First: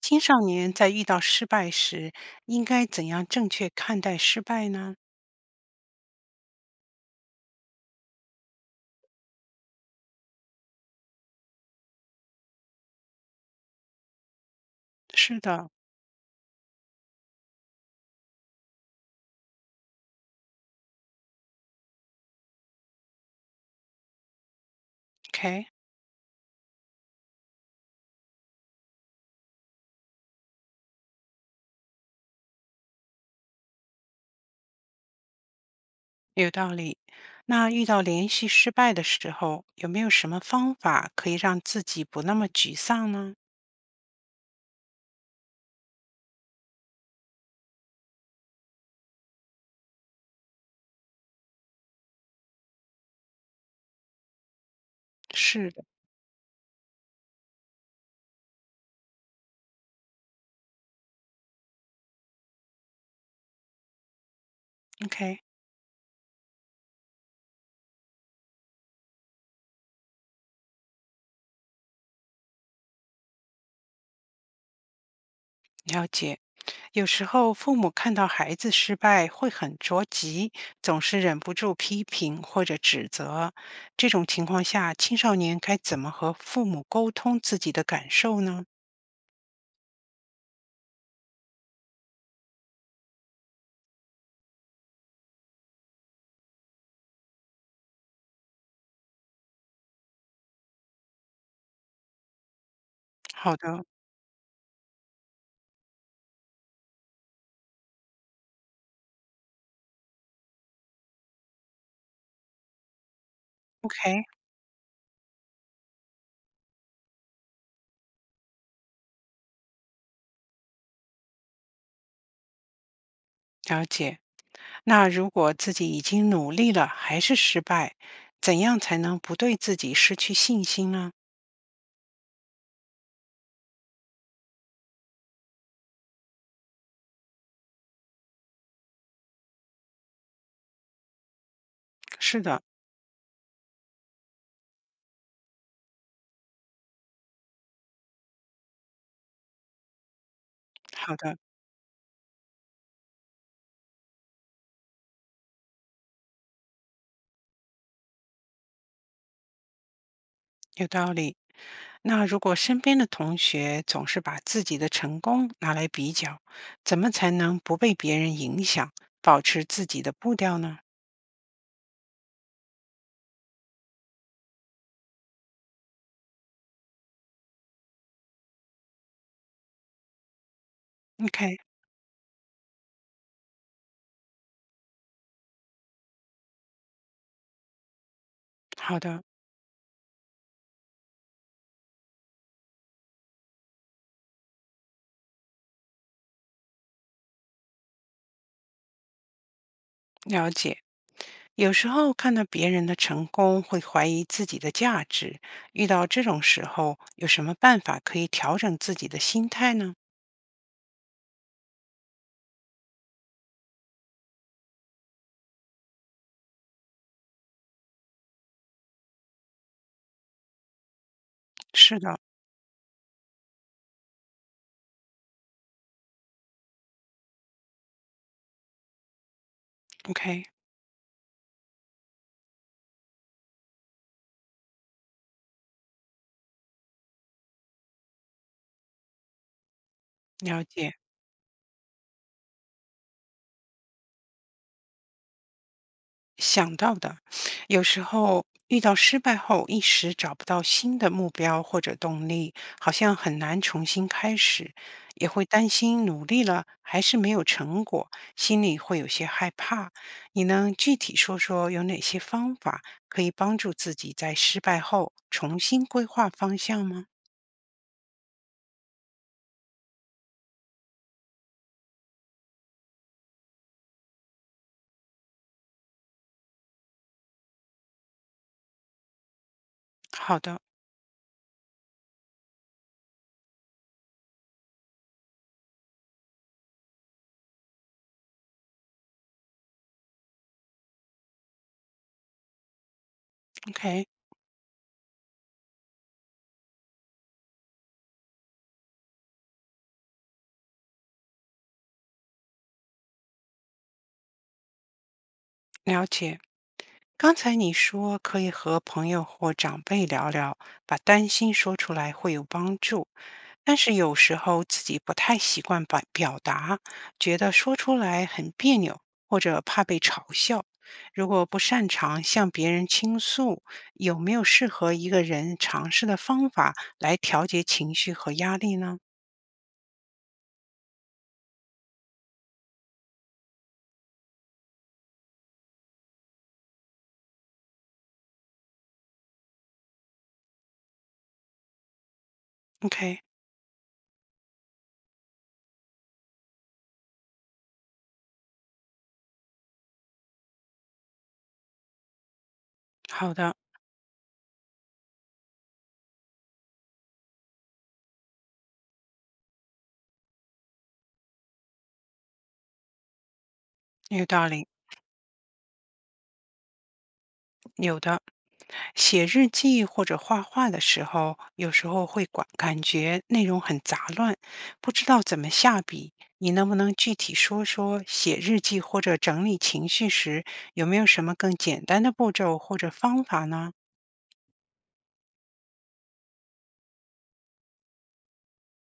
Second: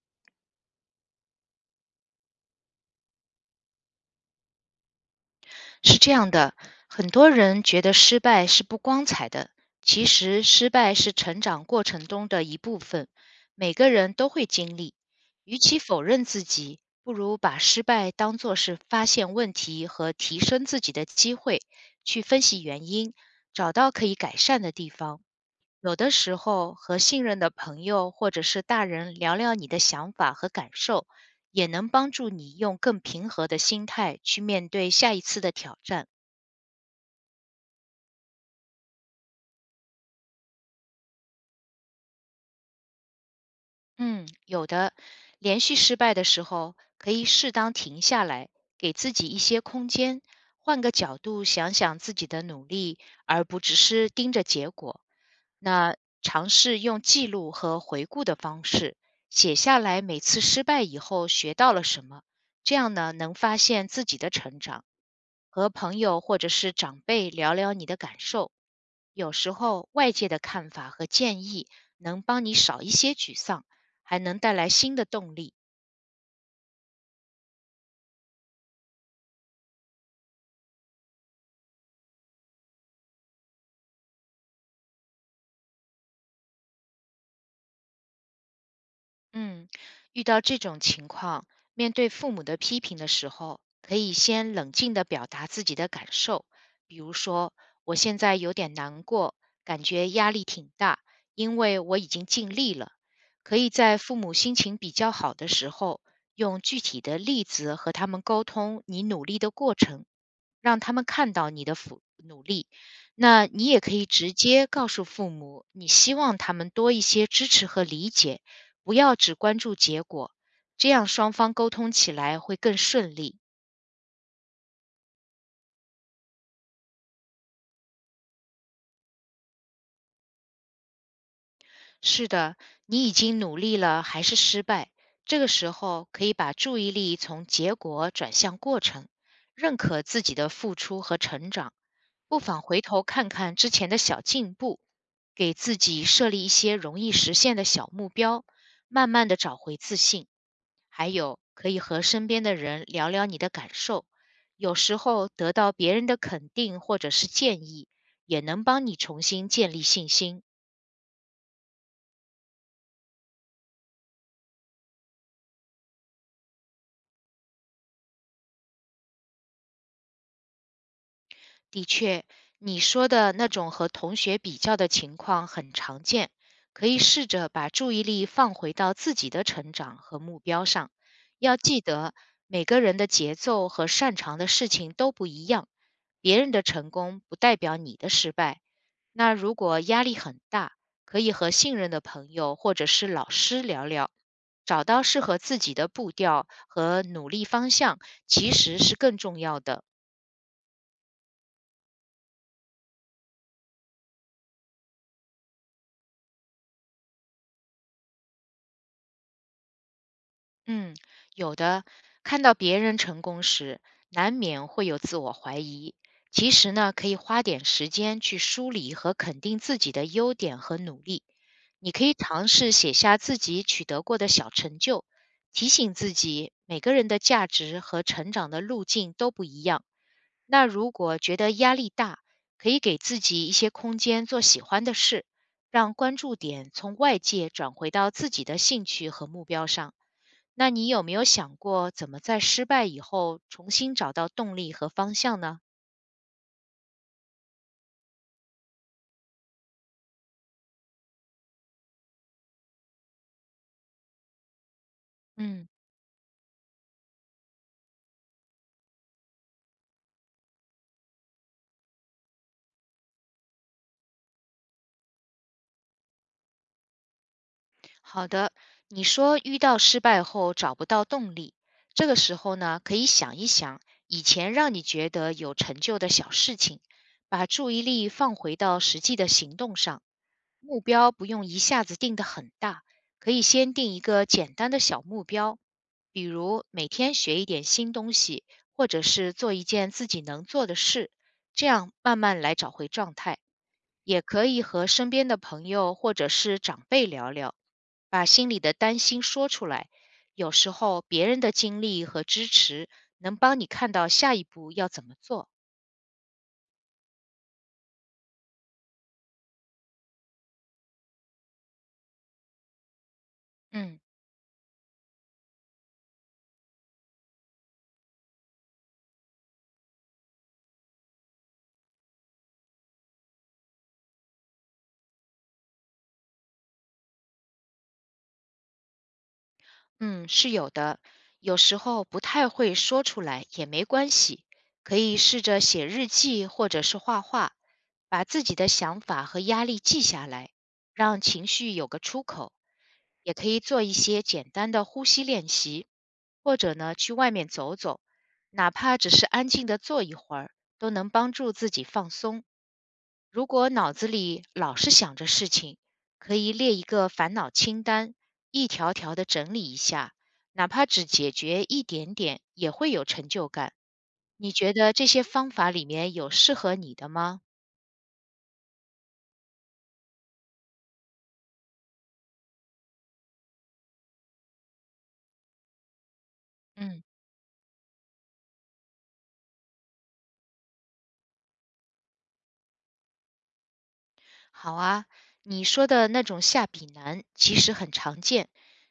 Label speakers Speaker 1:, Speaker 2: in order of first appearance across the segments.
Speaker 1: 青少年在遇到失败时，应该怎样正确看待失败呢？
Speaker 2: 是这样的，很多人觉得失败是不光彩的，其实失败是成长过程中的一部分，每个人都会经历。
Speaker 1: 是
Speaker 2: 与
Speaker 1: 的
Speaker 2: 其否认自己，不如把失败当作是发现问题和提升自己的机会，去分析原因，找到可以改善的地方。
Speaker 1: ，OK，
Speaker 2: 有的时候和信任的朋友或者是大人聊聊你的想法和感受，也能帮助你用更平和的心态去面对下一次的挑战。
Speaker 1: 有道理。那遇到连续失败的时候，有没有什么方法可以让自己不那么沮丧呢？
Speaker 2: 嗯，有的。连续失败的时候，可以适当停下来，给自己一些空间，换个角度想想自己的努力，而不只是盯着结果。
Speaker 1: 是的
Speaker 2: 那尝试用记录和回顾的方式，写下来每次失败以后学到了什么，这样呢，能发现自己的成长。
Speaker 1: ，OK，
Speaker 2: 和朋友或者是长辈聊聊你的感受，有时候外界的看法和建议能帮你少一些沮丧。还能带来新的动力。
Speaker 1: 了解。有时候父母看到孩子失败会很着急，总是忍不住批评或者指责。这种情况下，青少年该怎么和父母沟通自己的感受呢？
Speaker 2: 嗯，遇到这种情况，面对父母的批评的时候，可以先冷静地表达自己的感受，比如说，我现在有点难过，感觉压力挺大，因为我已经尽力了。
Speaker 1: 好
Speaker 2: 可以
Speaker 1: 的
Speaker 2: 在父母心情比较好的时候，用具体的例子和他们沟通你努力的过程。让他们看到你的付努力。那你也可以
Speaker 1: ，OK，
Speaker 2: 直接告诉父母，你希望他们多一些支持和理解，不要只关注结果，这样双方沟通起来会更顺利。
Speaker 1: 了解。那如果自己已经努力了，还是失败，怎样才能不对自己失去信心呢？
Speaker 2: 是的，你已经努力了，还是失败。这个时候可以把注意力从结果转向过程，认可自己的付出和成长，不
Speaker 1: 是的，
Speaker 2: 妨回头看看之前的小进步，给自己设立一些容易实现的小目标，慢慢的找回自信。还
Speaker 1: 好的，
Speaker 2: 有，可以和身边的人聊聊你的感受，有时候得到别人的肯定或者是建议，也能帮你重新建立信心。
Speaker 1: 有道理。那如果身边的同学总是把自己的成功拿来比较，怎么才能不被别人影响，保持自己的步调呢
Speaker 2: 的确，你说的那种和同学比较的情况很常见，可以试着把注意力放回到自己的成长和目标上。
Speaker 1: ？OK，
Speaker 2: 要记得，每个人的节奏和擅长的事情都不一样，别人的成功不代表你的失败。
Speaker 1: 好的，
Speaker 2: 那如果压力很大，可以和信任的朋友或者是老师聊聊，找到适合自己的步调和努力方向，其实是更重要的。
Speaker 1: 了解。有时候看到别人的成功，会怀疑自己的价值。遇到这种时候，有什么办法可以调整自己的心态呢？
Speaker 2: 嗯，有的，看到别人成功时，难免会有自我怀疑。其实呢，可以花点时间去梳理和肯定自己的优点和努力。你
Speaker 1: 是
Speaker 2: 可以
Speaker 1: 的
Speaker 2: 尝试写下自己取得过的小成就，提醒自己每个人的价值和成长的路径都不一样。
Speaker 1: ，OK，
Speaker 2: 那如果觉得压力大，可以给自己一些空间做喜欢的事，让关注点从外界转回到自己的兴趣和目标上。
Speaker 1: 了
Speaker 2: 那你
Speaker 1: 解，
Speaker 2: 有没有想过怎么在失败以后重新找到动力和方向呢？
Speaker 1: 想到的。有时候遇到失败后，一时找不到新的目标或者动力，好像很难重新开始，也会
Speaker 2: 嗯，
Speaker 1: 担心努力了还是没有成果，心里会有些害怕。你能具体说说有哪些方法可以帮助自己在失败后重新规划方向吗？
Speaker 2: 好的，你说遇到失败后找不到动力，这个时候呢，可以想一想以前让你觉得有成就的小事情，把注意力放回到实际的行动上。
Speaker 1: 好的
Speaker 2: 目标不用一下子定得很大，可以先定一个简单的小目标，比如每天学一点新东西，或者是做一件自己能做的事，这样慢慢来找回状态。
Speaker 1: ，OK，
Speaker 2: 也可以和身边的朋友或者是长辈聊聊，把心里的担心说出来。有时候别人的经历和支持能帮你看到下一步要怎么做。
Speaker 1: 了解。刚才你说可以和朋友或长辈聊聊，把担心说出来会有帮助，但是
Speaker 2: 嗯，
Speaker 1: 有时候自己不太习惯表达，觉得说出来很别扭，或者怕被嘲笑。如果不擅长向别人倾诉，有没有适合一个人尝试的方法来调节情绪和压力呢
Speaker 2: 嗯，是有的，有时候不太会说出来也没关系，可以试着写日记或者是画画，把自己的想法和压力记下来，让情绪有个出口。
Speaker 1: ？OK，
Speaker 2: 也可以做一些简单的呼吸练习，或者呢去外面走走，哪怕只是安静的坐一会儿，都能帮助自己放松。
Speaker 1: 好
Speaker 2: 如
Speaker 1: 的，
Speaker 2: 果脑子里老是想着事情，可以列一个烦恼清单，一条条的整理一下，哪怕只解决一点点，也会有成就感。
Speaker 1: 有道
Speaker 2: 你
Speaker 1: 理。
Speaker 2: 觉得这些方法里面有适合你的吗？
Speaker 1: 有的，写日记或者画画的时候，有时候会感觉内容很杂乱，不知道怎么下笔。你能不能
Speaker 2: 嗯。
Speaker 1: 具体说说写日记或者整理情绪时，有没有什么更简单的步骤或者方法呢
Speaker 2: 好啊，你说的那种下笔难其实很常见，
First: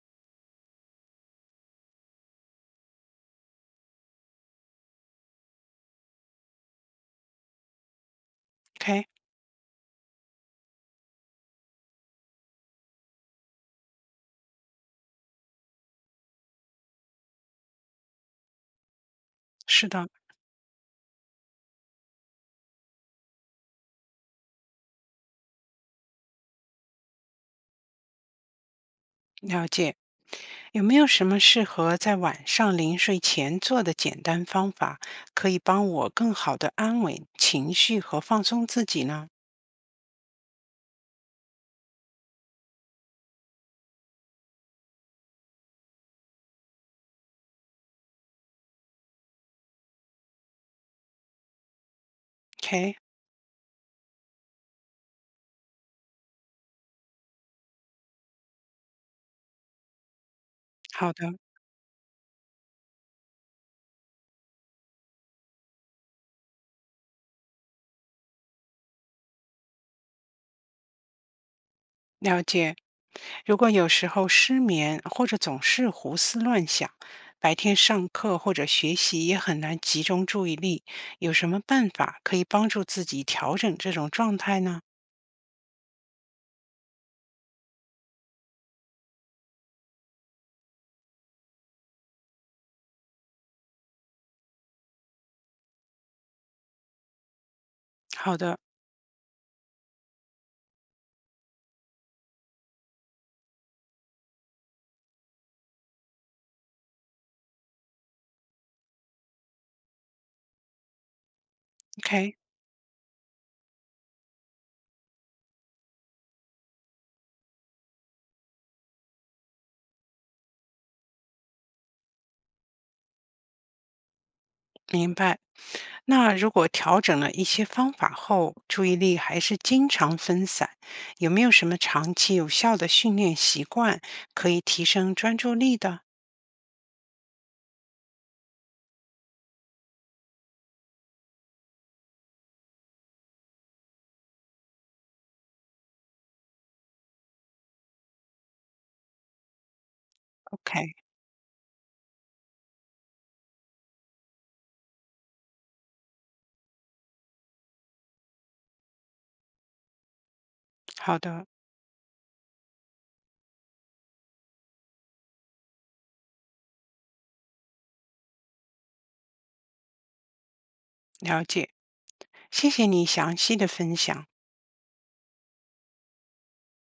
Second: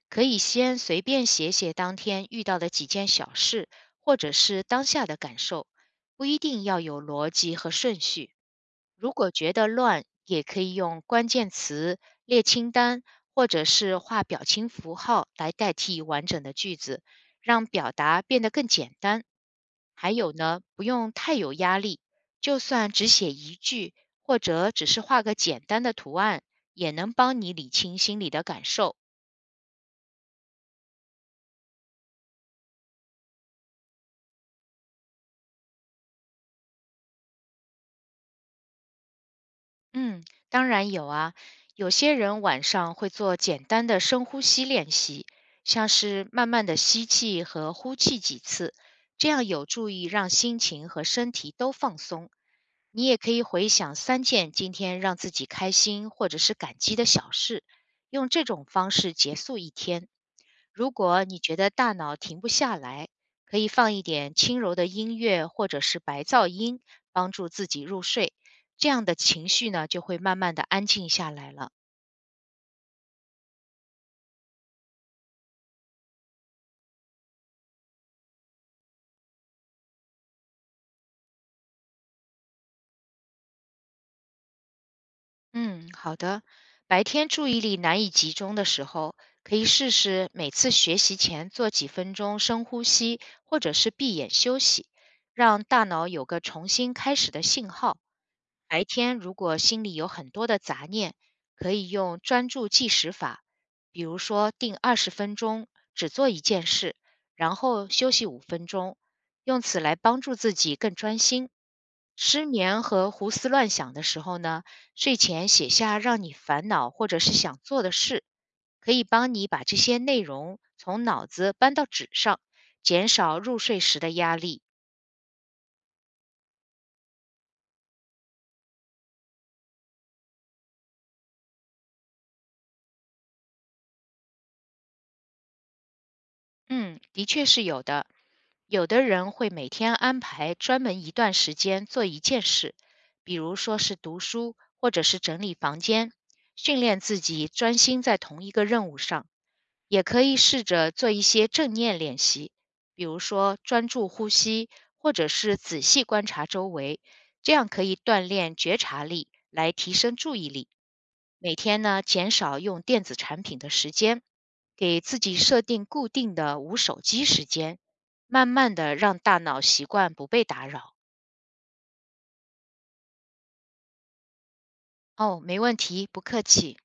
Speaker 2: 可以先随便写写当天遇到的几件小事，或者是当下的感受，不一定要有逻辑和顺序。
Speaker 1: ？OK，
Speaker 2: 如果觉得乱，也可以用关键词列清单，或者是画表情符号来代替完整的句子，让表达变得更简单。
Speaker 1: 是的，
Speaker 2: 还有呢，不用太有压力，就算只写一句，或者只是画个简单的图案，也能帮你理清心里的感受。
Speaker 1: 了解。有没有什么适合在晚上临睡前做的简单方法，可以帮我更好的安稳情绪和放松自己呢
Speaker 2: 嗯，当然有啊。有些人晚上会做简单的深呼吸练习，像是慢慢的吸气和呼气几次，这样有助于让心情和身体都放松。
Speaker 1: ？OK，
Speaker 2: 你也可以回想三件今天让自己开心或者是感激的小事，用这种方式结束一天。如
Speaker 1: 好
Speaker 2: 果
Speaker 1: 的。
Speaker 2: 你觉得大脑停不下来，可以放一点轻柔的音乐或者是白噪音，帮助自己入睡。这样的情绪呢，就会慢慢的安静下来了。
Speaker 1: 了解。如果有时候失眠或者总是胡思乱想，白天上课或者学习也很难集中注意力，有什么办法可以帮助自己调整这种状态呢？
Speaker 2: 嗯，好的。白天注意力难以集中的时候，可以试试每次学习前做几分钟深呼吸，或者是闭眼休息，让大脑有个重新开始的信号。
Speaker 1: 好的
Speaker 2: 白天如果心里有很多的杂念，可以用专注计时法，比如说定20分钟只做一件事，然后休息5分钟，用此来帮助自己更专心。
Speaker 1: ，OK，
Speaker 2: 失眠和胡思乱想的时候呢，睡前写下让你烦恼或者是想做的事，可以帮你把这些内容从脑子搬到纸上，减少入睡时的压力。
Speaker 1: 明白。那如果调整了一些方法后，注意力还是经常分散，有没有什么长期有效的训练习惯可以提升专注力的
Speaker 2: 嗯，的确是有的。有的人会每天安排专门一段时间做一件事，比如说是读书，或者是整理房间，训练自己专心在同一个任务上。也可以试着
Speaker 1: ？OK，
Speaker 2: 做一些正念练习，比如说专注呼吸，或者是仔细观察周围，这样可以锻炼觉察力，来提升注意力。
Speaker 1: 好的，
Speaker 2: 每天呢，减少用电子产品的时间，给自己设定固定的无手机时间，慢慢的让大脑习惯不被打扰。
Speaker 1: 了解。谢谢你详细的分享。
Speaker 2: 哦，没问题，不客气。